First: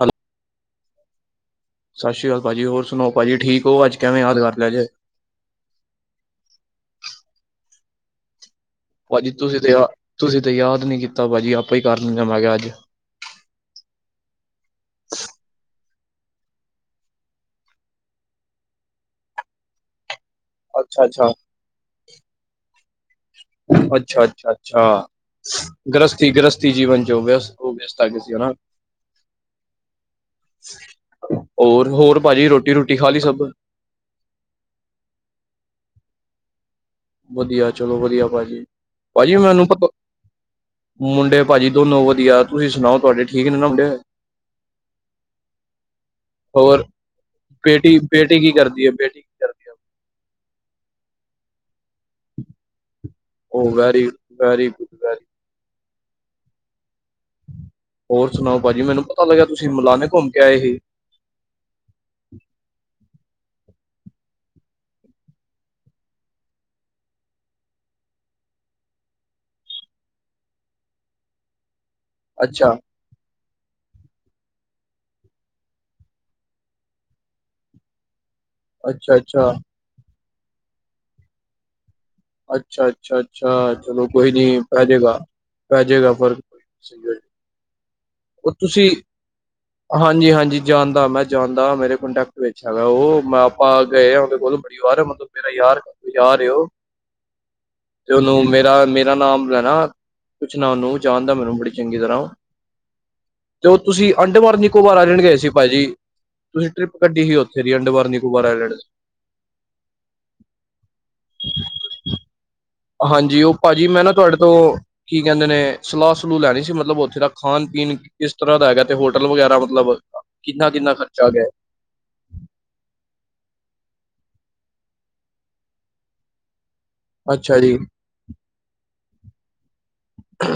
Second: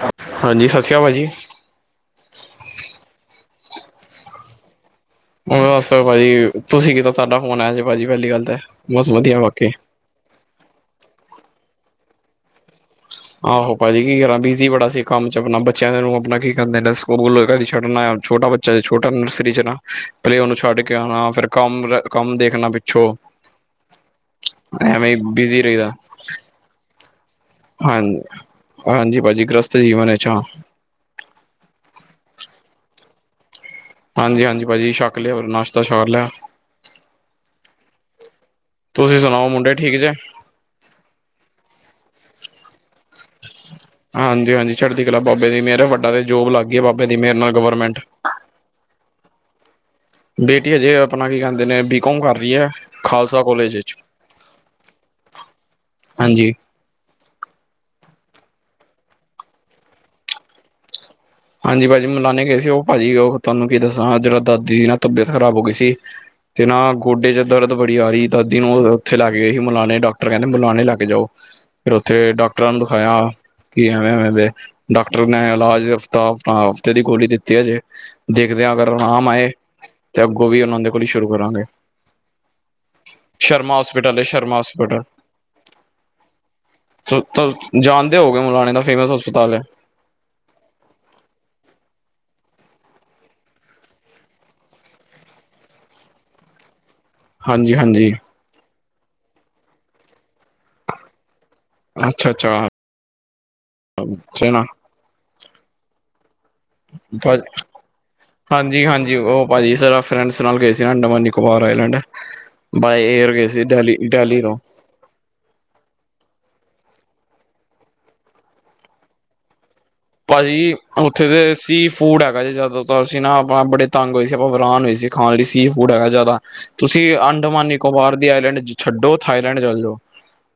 Hello ਹਾਂਜੀ, ਸਤਿ ਸ਼੍ਰੀ ਅਕਾਲ ਭਾਜੀ। ਸਤਿ ਸ੍ਰੀ ਅਕਾਲ ਭਾਜੀ, ਹੋਰ ਸੁਨਾਯੋ ਭਾਜੀ ਠੀਕ ਔ, ਅੱਜ ਕਿਵੇਂ ਯਾਦ ਕਰ ਲੇਯਾ ਜੇ। ਬਸ ਭਾਜੀ, ਤੁਸੀਂ ਕਿਦਾਂ, ਤੁਹਾਡਾ ਫੋਨ ਆਇਆ ਸੀ ਭਾਜੀ, ਪਹਿਲੀ ਗੱਲ ਤੇ ਭਾਜੀ, ਤੁਸੀਂ ਤੇ ਯਾ, ਤੁਸੀ ਤੇ ਯਾਦ ਨੀ ਕੀਤਾ ਭਾਜੀ ਆਪਾਂ ਈ ਕਰ ਲਿਨੇ ਆ, ਮੈ ਕੇਹਾ ਅੱਜ ਆਹੋ, ਭਾਜੀ ਕੀ ਕਰਾਂ ਬਿਜੀ਼ ਬੜਾ ਸੀ ਕੰਮ ਚ ਅਪਨਾ ਬੱਚੇਆਂ ਦੇ ਨੂੰ ਅਪਨਾ ਕੀ ਕੈਂਦੇ ਨੇ ਸੂਕੂਲ ਵਗੈਰਾ ਛੱਡਨਾ, ਛੋਟਾ ਬੱਚਾ ਹਜੇ ਚਾਏ ਛੋਟਾ ਨਰਸਰੀ ਚ ਹੈਨਾ, ਪਹਿਲੇ ਔਨੂੰ ਛੱਡ ਕੇ ਅੱਛਾ ਆਣਾ ਅੱਛਾ ਫੇਰ ਕੰਮ, ਕੰਮ ਦੇਖਨਾ। ਅੱਛਾ, ਅੱਛਾ, ਅੱਛਾ, ਐਵੇਂ ਬਿਜ਼ੀ ਗ੍ਰਸਤੀ, ਗ੍ਰਸਤੀ ਜੀਵਨ ਚ ਔ ਵਯਸਤ। ਹਾਂਨ, ਹਾਂਜੀ ਭਾਜੀ ਗ੍ਰਸਤ ਜੀਵਨ ਚ, ਹਾਂ। ਔਰ, ਹੋਰ ਭਾਜੀ ਰੋਟੀ ਰੂੱਟੀ ਖਾ ਲੀ ਸਬ? ਹਾਂਜੀ, ਹਾਂਜੀ ਭਾਜੀ ਸ਼ੱਕ ਲੇਆ ਹੋਰ ਨਾਸ਼ਤਾ ਸਾਰ ਲੇਆ? ਵਦੀਆ ਚਲੋ ਵਦੀਆ ਭਾਜੀ, ਤੁਸੀਂ ਭਾਜੀ ਸੁਣਾਓ ਮੈਨੂੰ ਮੁੰਡੇ ਪਤ ਠੀਕ ਜੇ ਮੁੰਡੇ ਭਾਜੀ ਦੋਨੋ ਵਦੀਆ, ਤੁਸੀਂ ਸੁਨਾਓ ਤੁਆਡੇ ਠੀਕ ਨੇ ਨਾ ਊੰ ਹਾਂਜੀ, ਹਾਂਜੀ ਚੜਦੀ ਕਲਾ ਬਾਬੇ ਦੀ ਮੇਰ ਐ ਵੱਡਾ ਤੇ ਜੋਬ ਲੱਗ ਗੀ ਏ ਬਾਬੇ ਦੀ ਮੇਰ ਨਾਲ ਗਵਰਮੈਂਟ। ਟੀ ਕੀ ਕਰਦੀ ਏ ਬੇਟੀ? ਕਰਦੀ ਹੈ ਬੇਟੀ ਅਜੇ, ਅਪਨਾ ਕੀ ਕੈਂਦੇ ਨੇ ਬੀਕੋਮ ਕਰ ਰੀ ਏ, ਖਾਲਸਾ ਉਹ ਕੋਲੇਜ ਚ। ਵੈਰੀ ਵੈਰੀ ਗੁੱਡ ਵੈਰੀ ਹਾਂਜੀ ਔਰ ਸੁਣਾਓ ਭਾਜੀ ਮੈਨੂੰ ਪਤਾ ਲੱਗਿਆ ਤੁਸੀਂ ਮੌਲਾਨੇ ਘੁੰਮ ਕੇ ਆਏ ਸੀ। ਹਾਂਜੀ ਭਾਅਜੀ ਮਲਾਨੇ ਗਏ ਸੀ ਉਹ ਭਾਜੀ ਉਹ ਤੁਹਾਨੂੰ ਕੀ ਦੱਸਾਂ ਜਰਾ ਦਾਦੀ ਦੀ ਨਾ ਤਬੀਅਤ ਖ਼ਰਾਬ ਹੋ ਗਈ ਸੀ। ਤੇ ਨਾ ਗੋਡੇ ਚ ਦਰਦ ਬੜੀ ਆ ਰਹੀ ਦਾਦੀ ਨੂੰ ਉੱਥੇ ਲੈ ਕੇ ਗਏ ਸੀ ਮੁਲਾਣੇ ਡਾਕਟਰ ਕਹਿੰਦੇ ਮੁਲਾਣੇ ਲੈ ਕੇ ਜਾਓ। ਫੇਰ ਉੱਥੇ ਅੱਛਾ ਡਾਕਟਰਾਂ ਨੂੰ ਦਿਖਾਇਆ ਕਿ ਐਵੇਂ-ਐਵੇਂ ਦੇ ਡਾਕਟਰ ਨੇ ਇਲਾਜ ਤਾਂ ਆਪਾਂ ਹਫ਼ਤੇ ਦੀ ਗੋਲੀ ਦਿੱਤੀ ਅਜੇ ਦੇਖਦੇ ਆਂ ਅਗਰ ਅੱਛਾ ਅਰਾਮ ਆਏ ਅੱਛਾ ਤੇ ਅੱਗੋਂ ਵੀ ਓਨਾਂ ਦੇ ਕੋਲ ਈ ਸ਼ੁਰੂ ਕਰਾਂਗੇ। ਅੱਛਾ, ਅੱਛਾ, ਅੱਛਾ ਸ਼ਰਮਾ ਚਲੋ ਹੋਸਪਿਟਲ ਹੈ ਕੋਈ ਸ਼ਰਮਾ ਨੀ ਪੈ ਹੋਸਪਿਟਲ ਜੇਗਾ। ਪੈ ਜੇਗਾ ਫਰਕ। ਤਾਂ ਜਾਨਦੇ ਹੋਗੇ ਉਹ ਮੁਲਾਣੇ ਦਾ ਤੁਸੀਂ ਫੇਮਸ ਹਸਪਤਾਲ ਐ। ਹਾਂਜੀ, ਹਾਂਜੀ ਜਾਨਦਾ ਮੈਂ ਜਾਨਦਾ, ਮੇਰੇ ਕੂੰਨਟੈਕਟ ਵਿੱਚ ਹੈਗਾ ਓ, ਮੈਂ ਆਪਾਂ ਗਏ ਆ ਓਦੇ ਕੋਲ। [unintelligible] ਮਤਲਬ ਮੇਰਾ ਯਾਰ, ਯਾਰ ਏ ਓ। ਹਾਂਜੀ ਹਾਂਜੀ ਤੇ ਓਨੂੰ ਮੇਰਾ, ਮੇਰਾ ਨਾਮ ਲੈਨਾ, ਪੂਛਨਾ ਓਨੂ ਜਾਨਦਾ ਮੈਨੂੰ ਬੜੀ ਅੱਛਾ, ਅੱਛਾ। ਜੋ ਤੁਸੀਂ ਅੰਡਵਾਰ ਨਿਕੋਵਾਰ ਆਏਰ ਲੈਂਡ ਗਏ ਸੀ ਭਾਜੀ? ਤੁਸੀਂ ਟ੍ਰਿਪ ਕੱਡੀ ਸੀ ਓਥੇ ਦੀ ਅੰਡਵਾਰ ਨਿਕੋਵਾਰ ਆਏਰ ਲੈਂਡ ਚ? ਓ ਭਾਜੀ ਜ਼ਰਾ ਫ੍ਰੈਡਸ ਨਾਲ ਗਏ ਸੀ Andaman, Nicobar island. By air ਹਾਂਜੀ, ਗਏ ਓ ਸੀ ਭਾਜੀ ਡੈਲੀ ਮੈਂ ਨਾ ਤੁਆਡੇ ਡੈਲੀ ਤੋਂ ਕੀ ਕੈਂਦੇ ਨੇ, ਸਲਾ ਸਲੂ ਲੈਣੀ ਸੀ ਮਤਲਬ ਓਥੇ ਦਾ ਖਾਨ-ਪੀਨ ਕਿਸ ਤਰਾਂ ਦਾ ਹੈਗਾ, ਤੇ ਹੋਟਲ ਵਗੈਰਾ ਮਤਲਬ? ਕਿੰਨਾ ਭਾਜੀ, ਕਿੰਨਾ ਖਰਚਾ ਓਥੇ ਆ ਗਿਆ ਦੇ ਸੀਫ ਫੂਡ ਹੈਗਾ ਜੇ ਜਆਦਾਤਰ, ਅਸੀ ਨਾ ਆਪਾਂ ਬੜੇ ਤੰਗ ਹੋਏ ਸੀ ਆਪਾਂ ਵਰਾਨ ਹੋਏ ਸੀ ਖਾਨ ਲਈ ਸੀ ਫੂਡ ਹੈਗਾ ਜਾਦਾ। ਤੁਸੀ ਅੱਛਾ ਅੰਡਮਾਨ ਜੀ ਨਿਕੋਬਾਰ ਦੀ ਆਈਲੈਂਡ ਛੱਡੋ, ਥਾਈਲੈਂਡ ਚੱਲ ਜੋ।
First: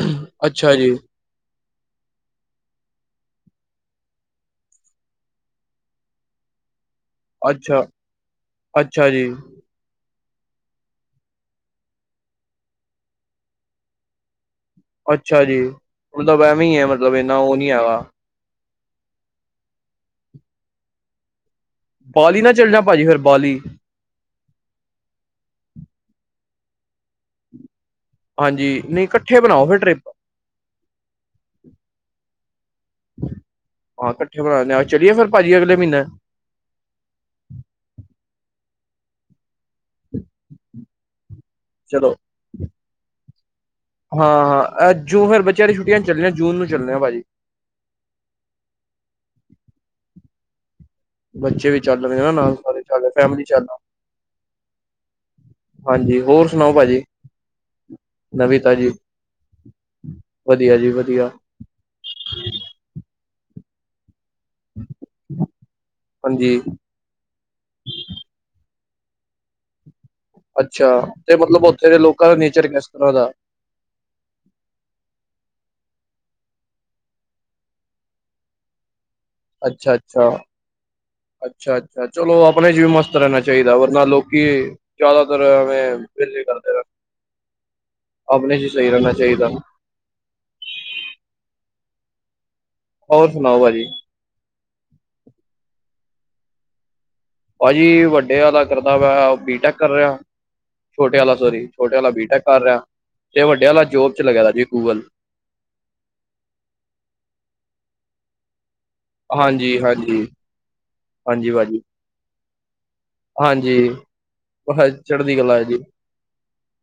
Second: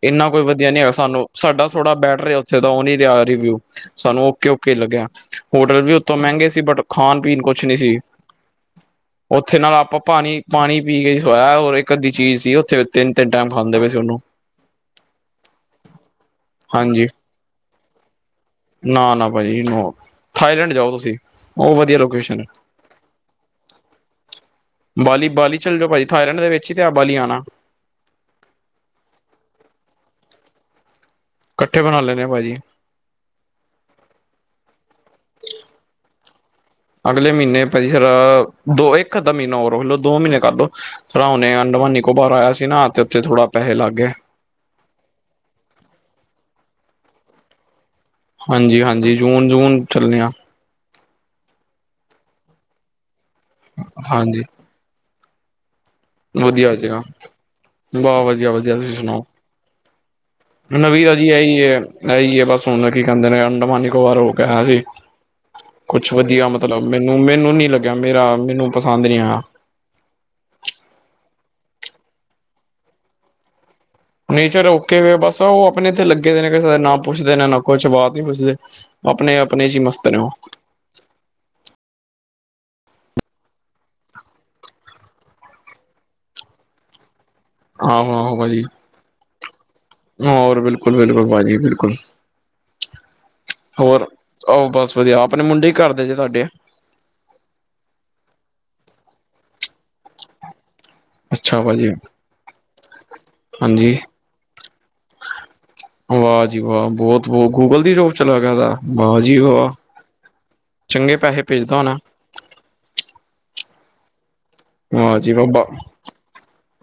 ਇੰਨਾ ਕੋਈ ਵਦੀਆ ਅੱਛਾ ਨੀ ਐ ਜੀ ਸਾਨੂੰ ਸਾਡਾ ਥੋੜਾ ਬੈਟਰ ਏ ਓਥੇ ਦਾ ਓ ਨੀ ਰੇਆ ਰਿਵਿਊ ਸਾਨੂੰ ਕਿ ਉਕੇ ਲੱਗਿਆ, ਹੋਟਲ ਵੀ ਉਤੋਂ ਮੈਂਗੇ ਸੀ ਬਟ ਖਾਨ-ਪੀਣ ਕੁੱਛ ਨੀ ਅੱਛਾ ਸੀ, ਅੱਛਾ ਜੀ ਓਥੇ ਨਾ ਆਪਾ ਪਾਣੀ, ਪਾਣੀ ਪੀ ਕੇ ਸੋਇਆ ਔਰ ਏਕ ਅੱਧੀ ਚੀਜ਼ ਸੀ ਓਥੇ, ਤਿੰਨ-ਤਿੰਨ ਟੈਮ ਖਾਂਦੇ ਪੇ ਸੀ ਓਨੂੰ। ਅੱਛਾ ਜੀ, ਮਤਲਬ ਐਵੇਂਈ ਏ ਹਾਂਜੀ ਮਤਲਬ ਏਨਾ ਓ ਨੀ ਹੈਗਾ। ਨਾ, ਨਾ ਭਾਜੀ ਨੋ, ਥਾਈਲੈਂਡ ਜਾਓ ਤੁਸੀ। ਬਾਲੀ ਨਾ ਚੱਲਜਾਂ ਭਾਜੀ ਫੇਰ ਬਾਲੀ। ਬਾਲੀ, ਬਾਲੀ ਚੱਲ ਜੋ ਭਾਜੀ ਥਾਈਲੈਂਡ ਦੇ ਵਿੱਚ ਈ ਤੇ ਐ ਬਾਲੀ ਆਨਾ। ਹਾਂਜੀ, ਨਈ ਕੱਠੇ ਬਨਾਓ ਫੇਰ ਟ੍ਰਿਪ। ਇਕੱਠੇ ਬਣਾ ਲੈਣੇ ਭਾਜੀ ਹਾਂ, ਕੱਠੇ ਬਨਾਨੇ ਆ, ਚਲੀਏ ਫੇਰ ਭਾਜੀ ਅਗਲੇ ਮੀਨੇ? ਅਗਲੇ ਮੀਨੇ ਭਾਜੀ ਜ਼ਰਾ, ਦੋ ਇੱਕ ਅੱਧਾ ਮੀਨਾ ਹੋਰ ਰੁਕ ਲੋ। ਦੋ ਮੀਨੇ ਕਡੋ ਸਰਾਂ ਹੁਣੇ ਅੰਡਵਾਨ- ਚਲੋ ਨਿਕੋਬਾਰ ਆਯਾ ਸੀ ਨਾ ਤੇ ਓੱਥੇ ਥੋੜਾ ਪੈਹੇ ਲੱਗ ਗੇ। ਅ ਜੂ, ਫੇਰ ਬੱਚੇਆਂ ਦੀ ਛੁਟੀਆਂ ਚੱਲਨੇ ਆਂ ਜੂਨ ਨੂੰ ਚੱਲਨੇ ਆ ਭਾਜੀ। ਹਾਂਜੀ, ਹਾਂਜੀ ਜੂਨ, ਜੂਨ ਚੱਲਨੇ ਆ। ਬੱਚੇ ਵੀ ਚੱਲ ਰੇਨਾ ਨਾਲ, ਸਾਰੇ ਚੱਲ ਫੈ਼ਮਲੀ ਚੱਲ ਹਾਂਜੀ। ਹਾਂਜੀ ਹੋਰ ਸੁਣਾਓ ਵਧੀਆ ਜਗ੍ਹਾ ਭਾਜੀ ਵਾਹ ਵਧੀਆ ਨਵੀ ਤਾਜੀ। ਵਧੀਆ ਨਵੀਰਾ ਵਧੀਆ ਜੀ ਐਈ ਐ, ਐਈ ਆ ਬਸ ਹੁਣ ਕੀ ਕਹਿੰਦੇ ਨੇ ਅੰਡਮਾਨ ਨੀਕੋਵਾਰ ਉਹ ਕਿਹਾ ਸੀ ਕੁਛ ਵਧੀਆ ਹਾਂਜੀ ਮਤਲਬ ਮੈਨੂੰ-ਮੈਨੂੰ ਨੀ ਲੱਗਿਆ ਮੇਰਾ ਮੈਨੂੰ ਪਸੰਦ ਨੀ ਆਇਆ। ਅੱਛਾ ਤੇ ਮਤਲਬ ਉੱਥੇ ਦੇ ਲੋਕਾਂ ਦਾ ਨੇਚਰ ਕਿਸ ਤਰ੍ਹਾਂ ਦਾ ਨੇਚਰ ਓਕੇ ਵੇ ਬਸ ਉਹ ਆਪਣੇ ਇੱਥੇ ਲੱਗੇ ਦੇ ਨੇ ਕਿਸੇ ਨਾ ਪੁੱਛਦੇ ਨੇ ਨਾ ਕੁਛ ਬਾਤ ਨੀ ਪੁੱਛਦੇ ਆਪਣੇ ਆਪਣੇ ਚ ਹੀ ਮਸਤ ਨੇ ਅੱਛਾ-ਅੱਛਾ ਉਹ ਅੱਛਾ-ਅੱਛਾ ਚਲੋ ਆਪਣੇ ਚ ਵੀ ਮਸਤ ਰਹਿਣਾ ਚਾਹੀਦੈ ਵਰਨਾ ਲੋਕੀ ਜ਼ਿਆਦਾਤਰਵੇਂ ਫਿਲ ਕਰਦੇ ਰ ਆਹੋ ਆਹੋ ਆਪਣੇ ਭਾਜੀ ਚ ਸਹੀ ਰਹਿਣਾ ਚਾਹੀਦਾ। ਹੋਰ ਬਿਲਕੁਲ-ਬਿਲਕੁਲ ਭਾਜੀ ਬਿਲਕੁਲ ਹੋਰ ਸੁਣਾਓ ਭਾਜੀ ਹੋਰ ਆਹੋ ਬਸ ਵਧੀਆ ਆਪਣੇ ਮੁੰਡੇ ਕੀ ਕਰਦੇ ਜੇ ਤੁਹਾਡੇ ਭਾਜੀ, ਵੱਡੇ ਆਲਾ ਕਰਦਾ ਪਯਾ, ਬੀਟੈਕ ਕਰ ਰਿਹਾ ਓਹ ਛੋਟੇ ਆਲਾ ਅੱਛਾ ਸੋਰੀ, ਭਾਜੀ ਛੋਟੇ ਆਲਾ ਬੀਟੈਕ ਕਰ ਰਯਾ, ਤੇ ਵੱਡੇ ਆਲਾ ਹਾਂਜੀ। ਜੋਬ ਚ ਲਗਯਾ ਦਾ ਜੀ ਗੂਗਲ। ਵਾ ਜੀ ਵਾ, ਬੋਤ ਬੋ ਗੂਗਲ ਦੀ ਜੋਬ ਚਲਾ ਗਿਆ ਦਾ। ਵਾਹ ਜੀ ਵਾਹ। ਹਾਂਜੀ, ਹਾਂਜੀ। ਚੰਗੇ ਪੈਸੇ ਹਾਂਜੀ ਭੇਜਦਾ ਭਾਜੀ, ਹੋਣਾ ਹਾਂਜੀ। ਬਸ ਵਾ ਜੀ ਚੜ੍ਹਦੀ ਕਲਾ ਬਾਬਾ,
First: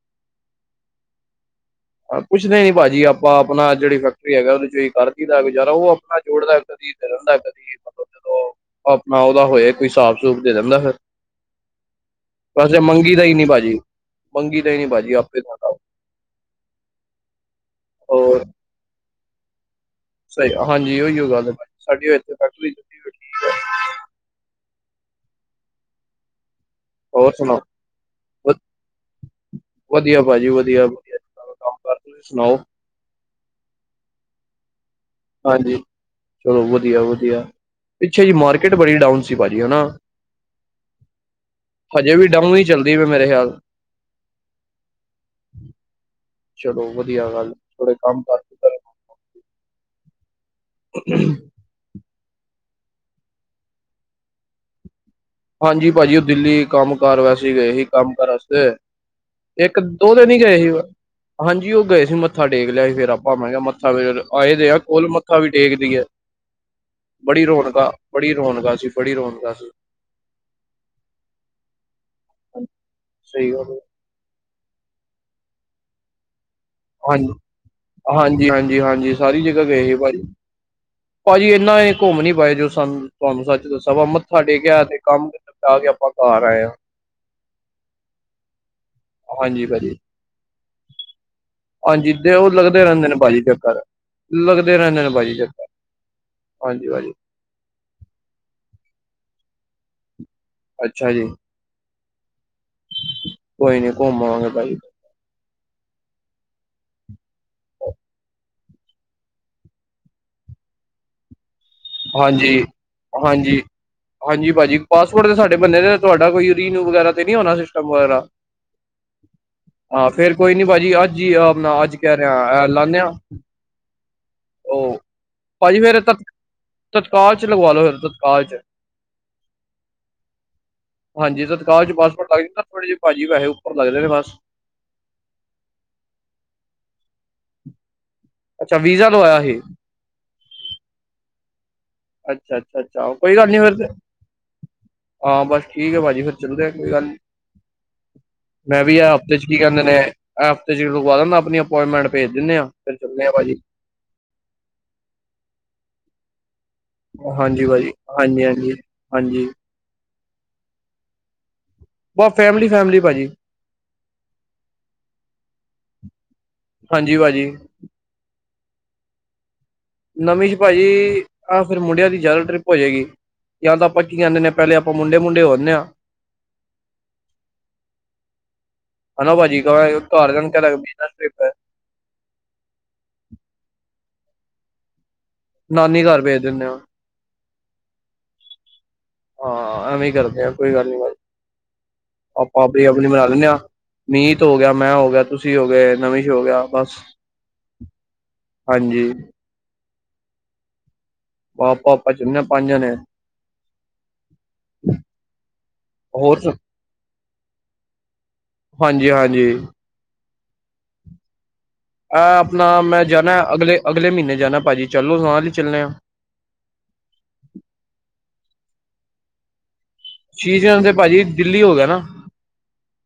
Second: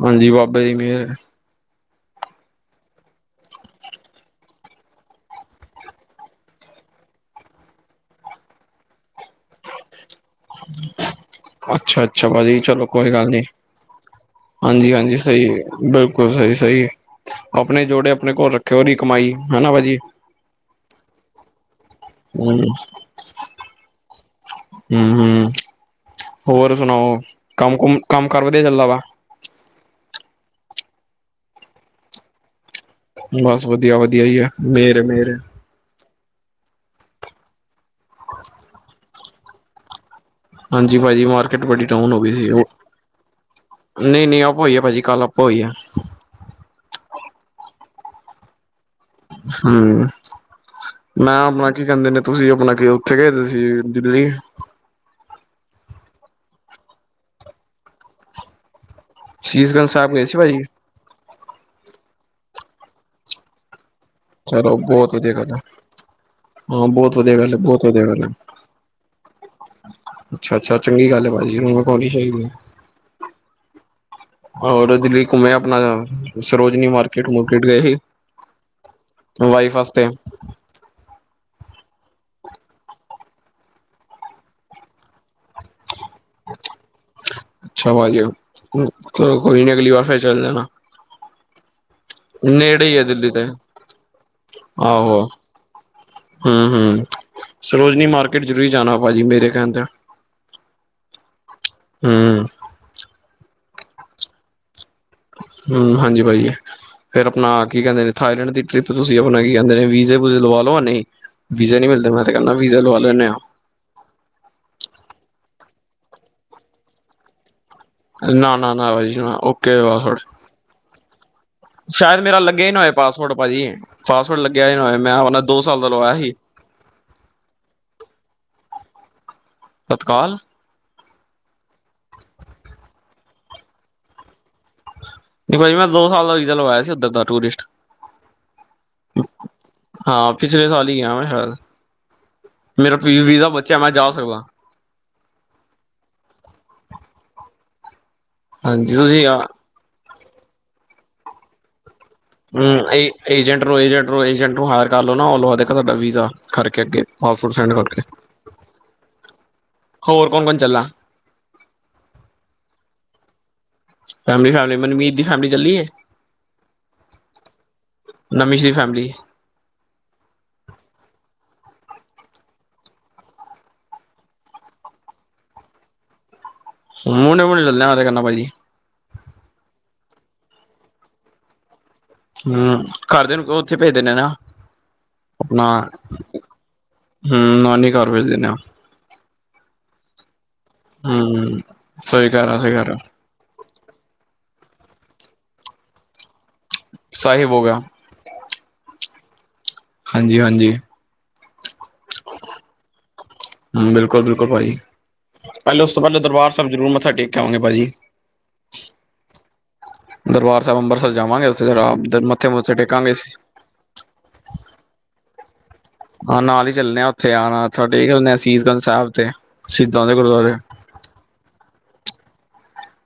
ਹਾਂਜੀ ਬਾਬੇ ਦੀ ਮੇਰ ਐ [inaudible] ਕੁਛ ਨੀ ਭਾਜੀ ਆਪਾਂ ਆਪਣਾ ਜਿਹੜੀ ਫੈਕਟਰੀ ਹੈਗਾ ਉਹਦੇ ਚ ਕਰ ਲੀ ਦਾ ਗੁਜ਼ਾਰਾ ਉਹ ਆਪਣਾ ਜੋੜਦਾ ਦਾ ਕਦੀ [unintelligible] ਜਦੋਂ ਆਪਣਾ ਉਹਦਾ ਹੋਏ ਕੋਈ ਸਾਬ ਸੂਬ ਦੇ ਦੇਂਦਾ ਫੇਰ ਅੱਛਾ-ਅੱਛਾ ਭਾ ਜੀ ਚਲੋ ਕੋਈ ਗੱਲ ਨੀ। ਮੰਗੀ ਦਾ ਹੀ ਨੀ ਹਾਂਜੀ- ਭਾਜੀ ਹਾਂਜੀ ਆਪੇ ਸਹੀ ਤੁਹਾਡਾ ਬਿਲਕੁਲ ਸਹੀ- ਸਹੀ ਆਪਣੇ ਜੋੜੇ ਆਪਣੇ ਹੋਰ ਕੋਲ ਰੱਖ ਉਹਦੀ ਕਮਾਈ ਹਨਾ ਭਾਅ ਜੀ ਸਹੀ ਹਾਂਜੀ ਉਹੀ ਉਹ ਗੱਲ ਬ ਸਾਡੀ ਹਮ ਫੈਕਟਰੀ ਜੁੱਤੀ ਹੋਈ। ਹਮ ਹਮ ਹੋਰ ਸੁਣਾਓ ਹੋਰ ਸੁਣਾਓ ਕੰਮਕੁਮ ਕੰਮ ਕਰ ਵ ਵਧੀਆ ਚੱਲਦਾ ਵਧੀਆ ਭਾਜੀ ਵਧੀਆ ਵਧੀਆ ਕੰਮ ਕਰ ਤੁਸੀਂ ਸੁਣਾਓ ਬਸ ਵਧੀਆ- ਵਧੀਆ ਹੀ ਹੈ। ਮੇਰ ਏ ਮੇਰ ਹਾਂਜੀ ਚਲੋ ਵਧੀਆ-ਵਧੀਆ ਪਿੱਛੇ ਜੀ ਮਾਰਕੀਟ ਬੜੀ ਡਾਊਨ ਸੀ ਭਾਜੀ ਹਨਾ ਹਾਂਜੀ ਭਾਜੀ ਮਾਰਕੀਟ ਵੱਡੀ ਡਾਊਨ ਹਜੇ ਹੋ ਵੀ ਗਈ ਸੀ ਹੀ ਉਹ ਚੱਲਦੀ ਮੇਰੇ ਖਿਆਲ ਨਹੀਂ ਨਹੀਂ ਆਪਾਂ ਹੋਈਏ ਭਾਜੀ ਕੱਲ ਆਪਾਂ ਹੋਈਏ। ਚਲੋ ਵਧੀਆ ਗੱਲ ਥੋੜੇ ਕੰਮ ਕਰ ਹਮ ਮੈਂ ਆਪਣਾ ਕੀ ਕਹਿੰਦੇ ਨੇ ਤੁਸੀਂ ਆਪਣਾ ਉੱਥੇ ਗਏਦੇ ਸੀ ਦਿੱਲੀ ਹਾਂਜੀ ਭਾਜੀ ਉਹ ਦਿੱਲੀ ਕੰਮ ਕਾਰ ਵੈਸੇ ਗਏ ਸੀ। ਕੰਮ ਕਾਰ ਵਾਸਤੇ ਇੱਕ ਸੀਸਗੰਜ ਸਾਹਿਬ ਦੋ ਦਿਨ ਹੀ ਗਏ ਭਾਜੀ ਸੀ ਵ ਹਾਂਜੀ ਉਹ ਗਏ ਸੀ, ਮੱਥਾ ਟੇਕ ਲਿਆ ਸੀ, ਫ਼ਿਰ ਆਪਾਂ ਮੈਂ ਕਿਹਾ ਮੱਥਾ ਫਿਰ ਆਏ ਦੇ ਚਲੋ ਆ ਕੋਲ ਬਹੁਤ ਵਧੀਆ ਮੱਖਾ ਵੀ ਗੱਲ ਟੇਕਦੀ ਹੈ। ਹਾਂ ਬਹੁਤ ਵਧੀਆ ਬੜੀ ਗੱਲ ਹੈ ਰੌਣਕ, ਬਹੁਤ ਵਧੀਆ ਗੱਲ ਹੈ ਬੜੀ ਰੌਣਕ ਸੀ, ਬੜੀ ਰੌਣਕ ਸੀ, ਅੱਛਾ-ਅੱਛਾ ਚੰਗੀ ਗੱਲ ਹੈ, ਭਾਜੀ ਪਾਣੀ ਚਾਹੀਦੀ ਹੈ। ਸਹੀ ਗੱਲ ਹੈ। ਹੋਰ ਦਿੱਲੀ ਘੁੰਮਿਆ ਆਪਣਾ ਸਰੋਜਨੀ ਹਾਂਜੀ ਮਾਰਕੀਟ ਮੁਰਕੀਟ ਗਏ ਸੀ, ਹਾਂਜੀ ਹਾਂਜੀ ਹਾਂਜੀ ਸਾਰੀ ਜਗ੍ਹਾ ਵਾਈਫ ਗਏ ਸੀ ਆਸਤੇ ਭਾਜੀ ਭਾਜੀ ਇਨਾ ਇਹ ਘੁੰਮ ਨੀ ਪਾਏ ਜੋ ਸਾਨੂੰ ਤੁਹਾਨੂੰ ਸੱਚ ਦੱਸ ਵਾ ਮੱਥਾ ਟੇਕਿਆ ਤੇ ਕੰਮ ਜਾ ਕੇ ਆਪਾਂ ਘਰ। ਆਏ ਹਾਂ ਅੱਛਾ ਭਾਜੀ ਚਲੋ ਕੋਈ ਹਾਂਜੀ ਨਹੀਂ ਅਗਲੀ ਭਾਜੀ ਵਾਰ ਫੇਰ ਚੱਲ ਜਾਣਾ। ਹਾਂਜੀ ਤੇ ਉਹ ਲੱਗਦੇ ਨੇੜੇ ਹੀ ਹੈ ਰਹਿੰਦੇ ਨੇ ਦਿੱਲੀ ਭਾਜੀ ਤੇ ਚੱਕਰ ਲੱਗਦੇ ਰਹਿੰਦੇ ਨੇ ਭਾਜੀ ਚੱਕਰ। ਹੂੰ ਹਾਂਜੀ ਹੂੰ ਭਾਜੀ ਸਰੋਜਨੀ ਮਾਰਕੀਟ ਜ਼ਰੂਰੀ ਜਾਣਾ ਭਾਜੀ ਮੇਰੇ ਕਹਿਣ ਤੇ। ਅੱਛਾ ਜੀ ਹੂੰ-ਹੂੰ ਕੋਈ ਨੀ ਘੁੰਮ ਆਵਾਂਗੇ ਭਾਜੀ। ਹੂੰ ਹਾਂਜੀ ਭਾਜੀ। ਫੇਰ ਆਪਣਾ ਕੀ ਕਹਿੰਦੇ ਨੇ ਥਾਈਲੈਂਡ ਦੀ ਟਰਿੱਪ ਤੁਸੀਂ ਆਪਣਾ ਕੀ ਕਹਿੰਦੇ ਨੇ ਵੀਜ਼ੇ ਵੂਜੇ ਲਵਾ ਲਓ ਹੁਣੇ ਈ ਵੀਜ਼ੇ ਨਹੀਂ ਮਿਲਦੇ ਮੈਂ ਤਾਂ ਕਹਿੰਦਾ ਹਾਂਜੀ ਵੀਜ਼ਾ ਲਵਾ ਲੈਣੇ ਹਾਂ। ਹਾਂਜੀ ਹਾਂਜੀ ਭਾਜੀ ਪਾਸਪੋਰਟ ਤੇ ਸਾਡੇ ਬੰਨੇ ਦੇ ਤੁਹਾਡਾ ਕੋਈ ਰੀਨਿਊ ਵਗੈਰਾ ਤੇ ਨਹੀਂ ਹੋਣਾ ਕੁਛ ਨਾ, ਨਾ, ਨਾ, ਬਾਈ ਜੀ ਓਕੇ। ਹਾਂ ਫੇਰ ਕੋਈ ਨੀ ਭਾਜੀ ਅੱਜ ਹੀ ਆਪਣਾ ਅੱਜ ਕਹਿ ਰਿਹਾ ਲਾਣੇ ਹਾਂ। ਫ੍ਰੀ ਆ ਪਾਸਵਰਡ ਲੱਗਿਆ ਹੋਇਆ ਸੀ, ਮੈਂ ਦੋ ਸਾਲ ਭਾਜੀ ਦਾ ਫੇਰ ਤ ਲਵਾਇਆ ਸੀ। ਤਤਕਾਲ 'ਚ ਲਗਵਾ ਲੋ ਫਿਰ ਤਤਕਾਲ 'ਚ। ਤਤਕਾਲ। ਹਾਂ ਤੇ ਦਕਾਹ ਚ ਪਾਸਪੋਟ ਲੱਗ, ਜਾਂ ਥੋੜੇ ਜੇ ਭਾਜੀ ਵੈੇ ਉੱਪਰ ਲਗਦੇ ਨੇ ਬਸ ਨਹੀਂ ਭਾਜੀ ਮੈਂ ਦੋ ਸਾਲ ਵੀਜ਼ਾ ਲਵਾਇਆ ਸੀ, ਉੱਧਰ ਦਾ ਟੂਰਿਸਟ। ਅੱਛਾ ਵੀਜ਼ਾ ਲਇਆ ਸੀ। ਹਾਂ ਪਿਛਲੇ ਸਾਲ ਹੀ ਗਿਆ, ਅੱਛਾ ਅੱਛਾ ਮੇਰਾ ਅੱਛਾ ਕੋਈ ਵੀਹ ਦਾ ਗੱਲ ਨੀ ਫਿਰ ਬੱਚਾ ਤੇ ਮੈਂ ਜਾ ਸਕਦਾ। ਹਾਂ ਬਸ ਠੀਕ ਹੈ, ਭਾਜੀ ਫਿਰ ਚੱਲੂਗੇ ਕੋਈ ਗੱਲ ਨ ਮੈਂ ਹਾਂਜੀ ਵੀ ਆ ਤੁਸੀਂ ਹਫ਼ਤੇ ਚ' ਕੀ ਕਹਿੰਦੇ ਨੇ ਹਫ਼ਤੇ ਚ' ਲਗਵਾ ਦਿੰਦਾ ਆਪਣੀ ਅਪਾਰਟਮੈਂਟ ਭੇਜ ਦਿਨੇ ਆ ਫੇਰ ਚੱਲੇ ਭਾਜੀ ਉਦਰੋ ਏਜੰਟ ਨੂੰ ਹਾਇਰ ਕਰ ਲਉ, ਨਾ ਉਹ ਲਵਾ ਦੇਗਾ ਤੁਹਾਡਾ ਵੀਜ਼ਾ। ਖਰਕੇ ਹਸੂਡ ਹਾਂਜੀ ਸੈਡ ਹੋਰ ਭਾਜੀ ਹਾਂਜੀ ਹਾਂਜੀ ਹਾਂਜੀ ਕੋਣ-ਕੋਣ ਚੱਲਾ। ਬਸ ਫੈਮਿਲੀ-ਫੈਮਿਲੀ ਭਾਜੀ। ਫੈਮਿਲੀ-ਫੈਮਿਲੀ ਮਨਮੀਤ ਦੀ ਫੈਮਿਲੀ ਚੱਲੀ ਹੈ। ਹਾਂਜੀ ਭਾਜੀ ਨਮੀਸ਼ ਦੀ ਫੈਮਿਲੀ। ਨਵੀਂਸ ਭਾਜੀ ਆਹ ਫਿਰ ਮੁੰਡਿਆਂ ਦੀ ਜ਼ਿਆਦਾ ਟ੍ਰਿਪ ਹੋ ਜਾਏਗੀ। ਜਾਂ ਤਾਂ ਆਪਾਂ ਕੀ ਕਹਿੰਦੇ ਹਾਂ, ਪਹਿਲੇ ਆਪਾਂ ਮੁੰਡੇ ਮੁੰਡੇ ਹੁੰਦੇ ਹਾਂ। ਮੁੰਡੇ-ਮੁੰਡੇ ਚੱਲਿਆ ਮੈਂ ਤਾਂ ਕਹਿੰਨਾਂ ਭਾਈ ਜੀ। ਹਨਾ, ਭਾਜੀ ਕਿਉਂ ਘਰਦਿਆਂ ਨੂੰ ਕਹਿ ਦਿਆਂਗੇ ਬਿਜ਼ਨਸ ਟ੍ਰਿਪ ਹੈ। ਹੂੰ ਘਰਦਿਆ ਨੂੰ ਕਹੂੰ ਉੱਥੇ ਭੇਜ ਦਿੰਨੇ ਆ ਨਾ। ਨਾਨੀ ਘਰ ਭੇਜ ਦਿੰਦੇ ਹਾਂ ਹੂੰ ਨਾਨੀ ਘਰ ਭੇਜ ਦਿੰਨਾ ਆ। ਹਾਂ ਐਵੇਂ ਕਰਦੇ ਆ ਕੋਈ ਗੱਲ ਨੀ ਭਾਜੀ ਆਪਾਂ ਆਪਣੀ ਆਪਣੀ। ਤਾਨਿਆ, ਮੀਂਹਤ ਹੋ ਗਿਆ, ਮੈਂ ਹੋ ਗਿਆ, ਤੁਸੀਂ ਹੋ ਗਏ, ਨਵਿਸ਼ ਹੋ ਗਿਆ ਬਸ। ਸਾਹਿਬ ਹੋ ਗਿਆ। ਹਾਂਜੀ। ਹਾਂਜੀ, ਹਾਂਜੀ। ਮਾਂ ਬਾਪ। ਹਾਂ ਬਿਲਕੁਲ-ਬਿਲਕੁਲ ਭਾਜੀ। ਪਹਿਲੇ ਉਸ ਤੋਂ ਪਹਿਲੇ ਹੋਰ ਦਰਬਾਰ ਸੁ- ਸਾਹਿਬ ਜ਼ਰੂਰ ਮੱਥਾ ਟੇਕ ਕੇ ਆਵਾਂਗੇ ਭਾਜੀ। ਹਾਂਜੀ, ਹਾਂਜੀ। ਦਰਬਾਰ ਸਾਹਿਬ ਅੰਮ੍ਰਿਤਸਰ ਜਾਵਗੇ ਉੱਥੇ ਜ਼ਰਾ। ਆ ਆਪਣਾ ਮੈਂ ਜਾਣਾ ਅਗਲੇ ਅਗਲੇ ਮਹੀਨੇ ਜਾਣਾ ਭਾਜੀ ਚੱਲੋ ਨਾਲ ਚੱਲੇ ਆ। ਹਾਂ ਨਾਲ ਹੀ ਚੱਲਣੇ ਆ ਉੱਥੇ ਆਉਣਾ ਮੱਥਾ ਟੇਕ ਆਉਣੇ ਹਾ। ਅਸੀਸ ਗੰਜ ਸਾਹਿਬ ਤੇ। ਸ਼ਹੀਦਾਂ ਦੇ ਗੁਰਦੁਆਰੇ। ਸ਼ੀਸ਼ ਗੰਜ ਤੇ ਭਾਜੀ ਦਿੱਲੀ ਹੋ ਗਿਆ ਨਾ।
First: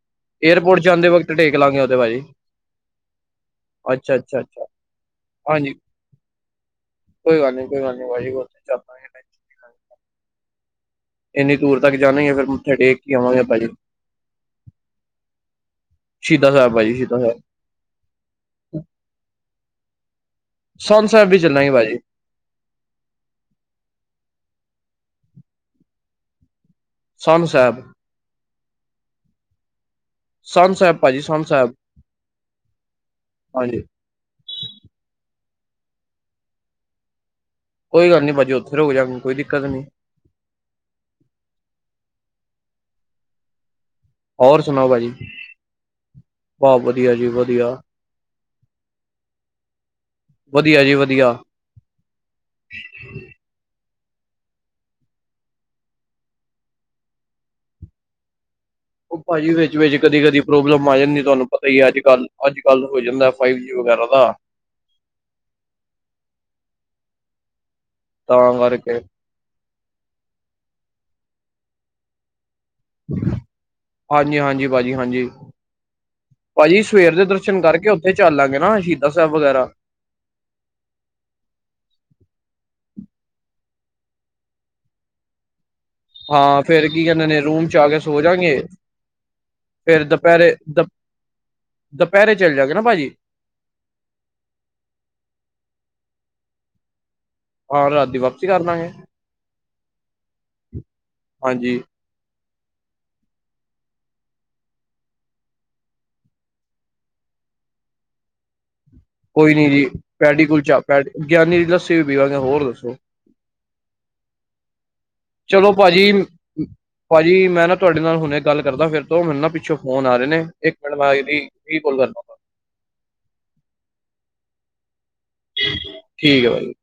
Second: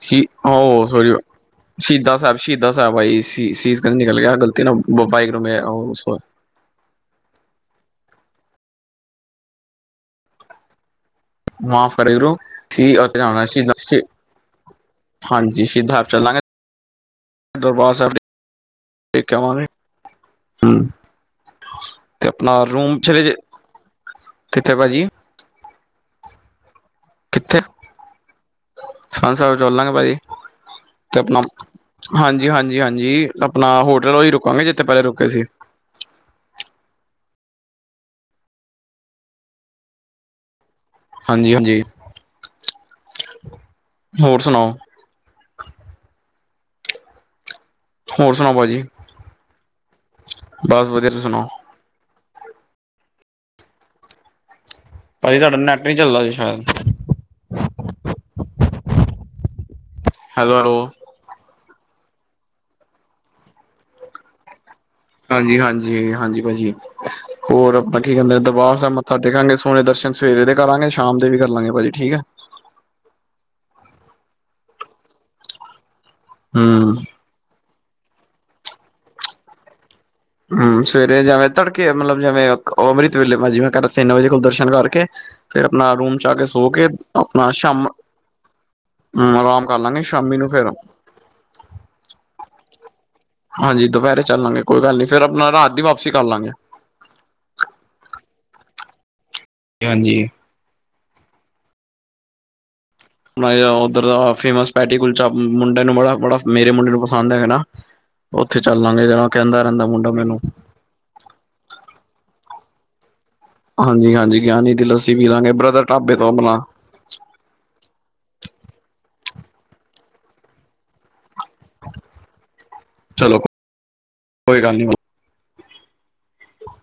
ਸ਼ੀਸ਼ ਏਅਰਪੋਰਟ ਉਹ ਜਾਂਦੇ ਸ਼ੋਰੀ। ਵਕਤ ਟੇਕ ਲਾਂਗੇ ਉਹ ਤੇ ਸ਼ਹੀਦਾਂ ਭਾਜੀ ਸਾਹਿਬ ਸ਼ਹੀਦਾਂ ਸਾਹਿਬ ਭਾਜੀ ਸ਼ੀਸ਼ ਗੰਜ ਨਹੀਂ ਅੱਛਾ ਨਿਕਲ ਗਿਆ, ਅੱਛਾ ਗਲਤੀ ਅੱਛਾ ਨਾ ਉਹ ਮੈਂ ਹਾਂਜੀ ਵਾਹਿਗੁਰੂ ਸ਼ੋਰੀ। ਕੋਈ ਗੱਲੀ ਕੋਈ ਗੱਲੀ ਭਾਜੀ ਉੱਥੇ ਵੀ ਚੱਲਾਂਗੇ। ਇੰਨੀ ਦੂਰ ਮਾਫ਼ ਤੱਕ ਕਰੀ ਜਾਣਾ ਹੀ ਵਾਹਿਗੁਰੂ ਹੈ ਫਿਰ ਮੱਥੇ ਟੇਕ ਕੇ ਉੱਥੇ ਆਣਾ ਆਵਾਂਗੇ ਭਾਜੀ ਸ਼ਹੀਦਾਂ ਸ਼ਹੀਦ। ਹਾਂਜੀ, ਸ਼ਹੀਦਾਂ ਸਾਹਿਬ ਚੱਲਾਂਗੇ ਸ਼ਹੀਦਾਂ ਸਾਹਿਬ ਭਾਜੀ ਸ਼ਹੀਦਾਂ ਸਾਹਿਬ ਦਰਬਾਰ ਸਾਹਿਬ। ਟੇਕ ਆਵਾਗੇ। ਸੋਨ ਸਾਹਿਬ ਵੀ ਚੱਲਾਂਗੇ, ਭਾਜੀ। ਉੱਥੇ ਆਪਣਾ ਰੂਮ ਵੀ ਜੇ ਕਿੱਥੇ ਭਾਜੀ। [unintelligible] [unintelligible] ਸਹਿਬ ਚਲਾਂਗੇ ਭਾਜੀ ਸੰਨ ਸਾਹਿਬ ਤੇ ਭਾਜੀ ਆਪਣਾ ਸੰਨ ਸਾਹਿਬ ਹਾਂਜੀ, ਹਾਂਜੀ, ਹਾਂਜੀ, ਆਪਣਾ ਹਾਂਜੀ ਹੋਟਲ ਉਈ ਰੁਕਾਂਗੇ, ਜਿੱਥੇ ਪਹਿਲੇ ਰੁਕੇ ਸੀ। ਕੋਈ ਗੱਲ ਨੀ ਭਾਜੀ, ਉੱਥੇ ਰੋਕ ਜਾਗੇ ਕੋਈ ਦਿੱਕਤ ਨੀ ਹਾਂਜੀ, ਹਾਂਜੀ ਹੋਰ ਸੁਣਾਓ ਭਾਜੀ ਬਸ ਵਧੀਆ ਜੀ ਵਧੀਆ ਹੋਰ ਸੁਣਾਓ ਭਾਜੀ ਬਸ ਵਧੀਆ ਤੁਸੀ ਸੁਣਾਓ ਭਾਜੀ ਸਾਡਾ ਨੈਟ ਨੀ ਚੱਲਦਾ ਸੀ ਸ਼ਾਇਦ ਓ ਭਾਜੀ ਵਿੱਚ ਕਦੀ ਕਦੀ ਹੈਲੋ ਹੈਲੋ ਪ੍ਰੋਬਲਮ ਆ ਜਾਂਦੀ ਤੁਹਾਨੂੰ ਪਤਾ ਈ ਅੱਜ ਕੱਲ ਅੱਜ ਕੱਲ ਹੋ ਜਾਂਦਾ ਫਾਈਵ ਜੀ ਵਗੈਰਾ ਦਾ ਹਾਂਜੀ ਹਾਂਜੀ ਹਾਂਜੀ ਭਾਜੀ ਹੋਰ ਆਪਾਂ ਕੀ ਕਹਿੰਦੇ ਤਾਂ ਦਰਬਾਰ ਸਾਹਿਬ ਕਰਕੇ ਮੱਥਾ। ਦੇਖਾਂਗਾ ਸੋਣੇ ਦਰਸ਼ਨ ਸਵੇਰੇ ਦੇ ਕਰਾਂਗੇ ਸ਼ਾਮ ਤੇ ਵੀ ਕਰਾਂਗੇ ਭਾਜੀ ਠੀਕ ਹੈ। ਹਾਂਜੀ ਹਾਂਜੀ ਭਾਜੀ ਹਾਂਜੀ। ਭਾਜੀ ਹਮ ਸਵੇਰ ਦੇ ਦਰਸ਼ਨ ਕਰਕੇ ਉੱਥੇ ਚੱਲਾਂਗੇ ਨਾ ਸ਼ਹੀਦਾਂ ਸੇਬ ਵਗੈਰਾ ਹੂੰ ਸਵੇਰੇ ਜਵੇਂ ਤੜਕੇ ਮਤਲਬ ਜਿਵੇਂ ਅੰਮ੍ਰਿਤ ਵੇਲੇ ਮ ਜਿਵੇਂ ਕਰ ਤਿੰਨ ਵਜੇ ਕੋਲ ਦਰਸ਼ਨ ਕਰਕੇ ਫਿਰ ਆਪਣਾ ਰੂਮ ਚ ਆ ਕੇ ਹਾਂ ਸੋ ਕੇ ਫੇਰ ਕੀ ਕਹਿੰਦੇ ਨੇ ਆਪਣਾ ਰੂਮ ਚ ਸ਼ਾਮ ਆ ਕੇ ਸੋ ਜਾਗੇ ਹੂੰ ਆਰਾਮ ਕਰ ਲਾਂਗੇ ਸ਼ਾਮੀ ਨੂੰ ਫਿਰ ਦੁਪਹਰੇ ਚੱਲ ਜਾਗੇ ਨਾ ਭਾਜੀ ਹਾਂਜੀ ਦੁਪਹਿਰੇ ਚੱਲ ਲਾਂਗੇ ਕੋਈ ਗੱਲ ਨੀ ਫਿਰ ਆਪਣਾ ਰਾਤ ਦੀ ਵਾਪਸੀ ਕਰ ਲਾਂਗੇ ਹਾਂ ਰਾਤ ਦੀ ਵਾਪਸੀ ਕਰਦਾਂਗੇ ਹਾਂਜੀ ਹਾਂਜੀ ਉੱਧਰ ਦਾ ਫੇਮਸ ਪੈਟੀ ਕੁਲਚਾ ਮੁੰਡੇ ਨੂੰ ਬੜਾ ਬੜਾ ਮੇਰੇ ਮੁੰਡੇ ਨੂੰ ਪਸੰਦ ਹੈਗਾ ਨਾ [inaudible] ਉੱਥੇ ਚੱਲਾਂਗੇ ਜ ਕਹਿੰਦਾ ਰਹਿੰਦਾ ਮੁੰਡਾ ਮੈਨੂੰ ੈ ਗਿਆਨੀ ਦੀ ਲੱਸੀ ਵੀ ਪੀਵਾਂਗੇ ਹੋਰ ਦੱਸੋ ਹਾਂਜੀ, ਹਾਂਜੀ ਗਿਆਨੀ ਦੀ ਲੱਸੀ ਪੀ ਲਾਂਗੇ ਚਲੋ ਬ੍ਰਦਰ ਭਾਜੀ ਟਾਬੇ ਤੋਂ ਅਪਣਾ ਭਾਜੀ ਮੈਂ ਨਾ ਤੁਹਾਡੇ ਨਾਲ ਹੁਣੇ ਗੱਲ ਕਰਦਾ ਫਿਰ ਤੋਂ ਮੈਨੂੰ ਨਾ ਪਿੱਛੋਂ ਫੋਨ ਆ ਰੇ ਨੇ ਇੱਕ ਮਿੰਟ ਮੈਂ ਆਈ ਵੀ ਕੋਲ ਕਰਦਾ [unintelligible] ਚਲੋ ਕੋਈ ਗੱਲ ਨੀ ਠੀਕ ਏ ਬਾਈ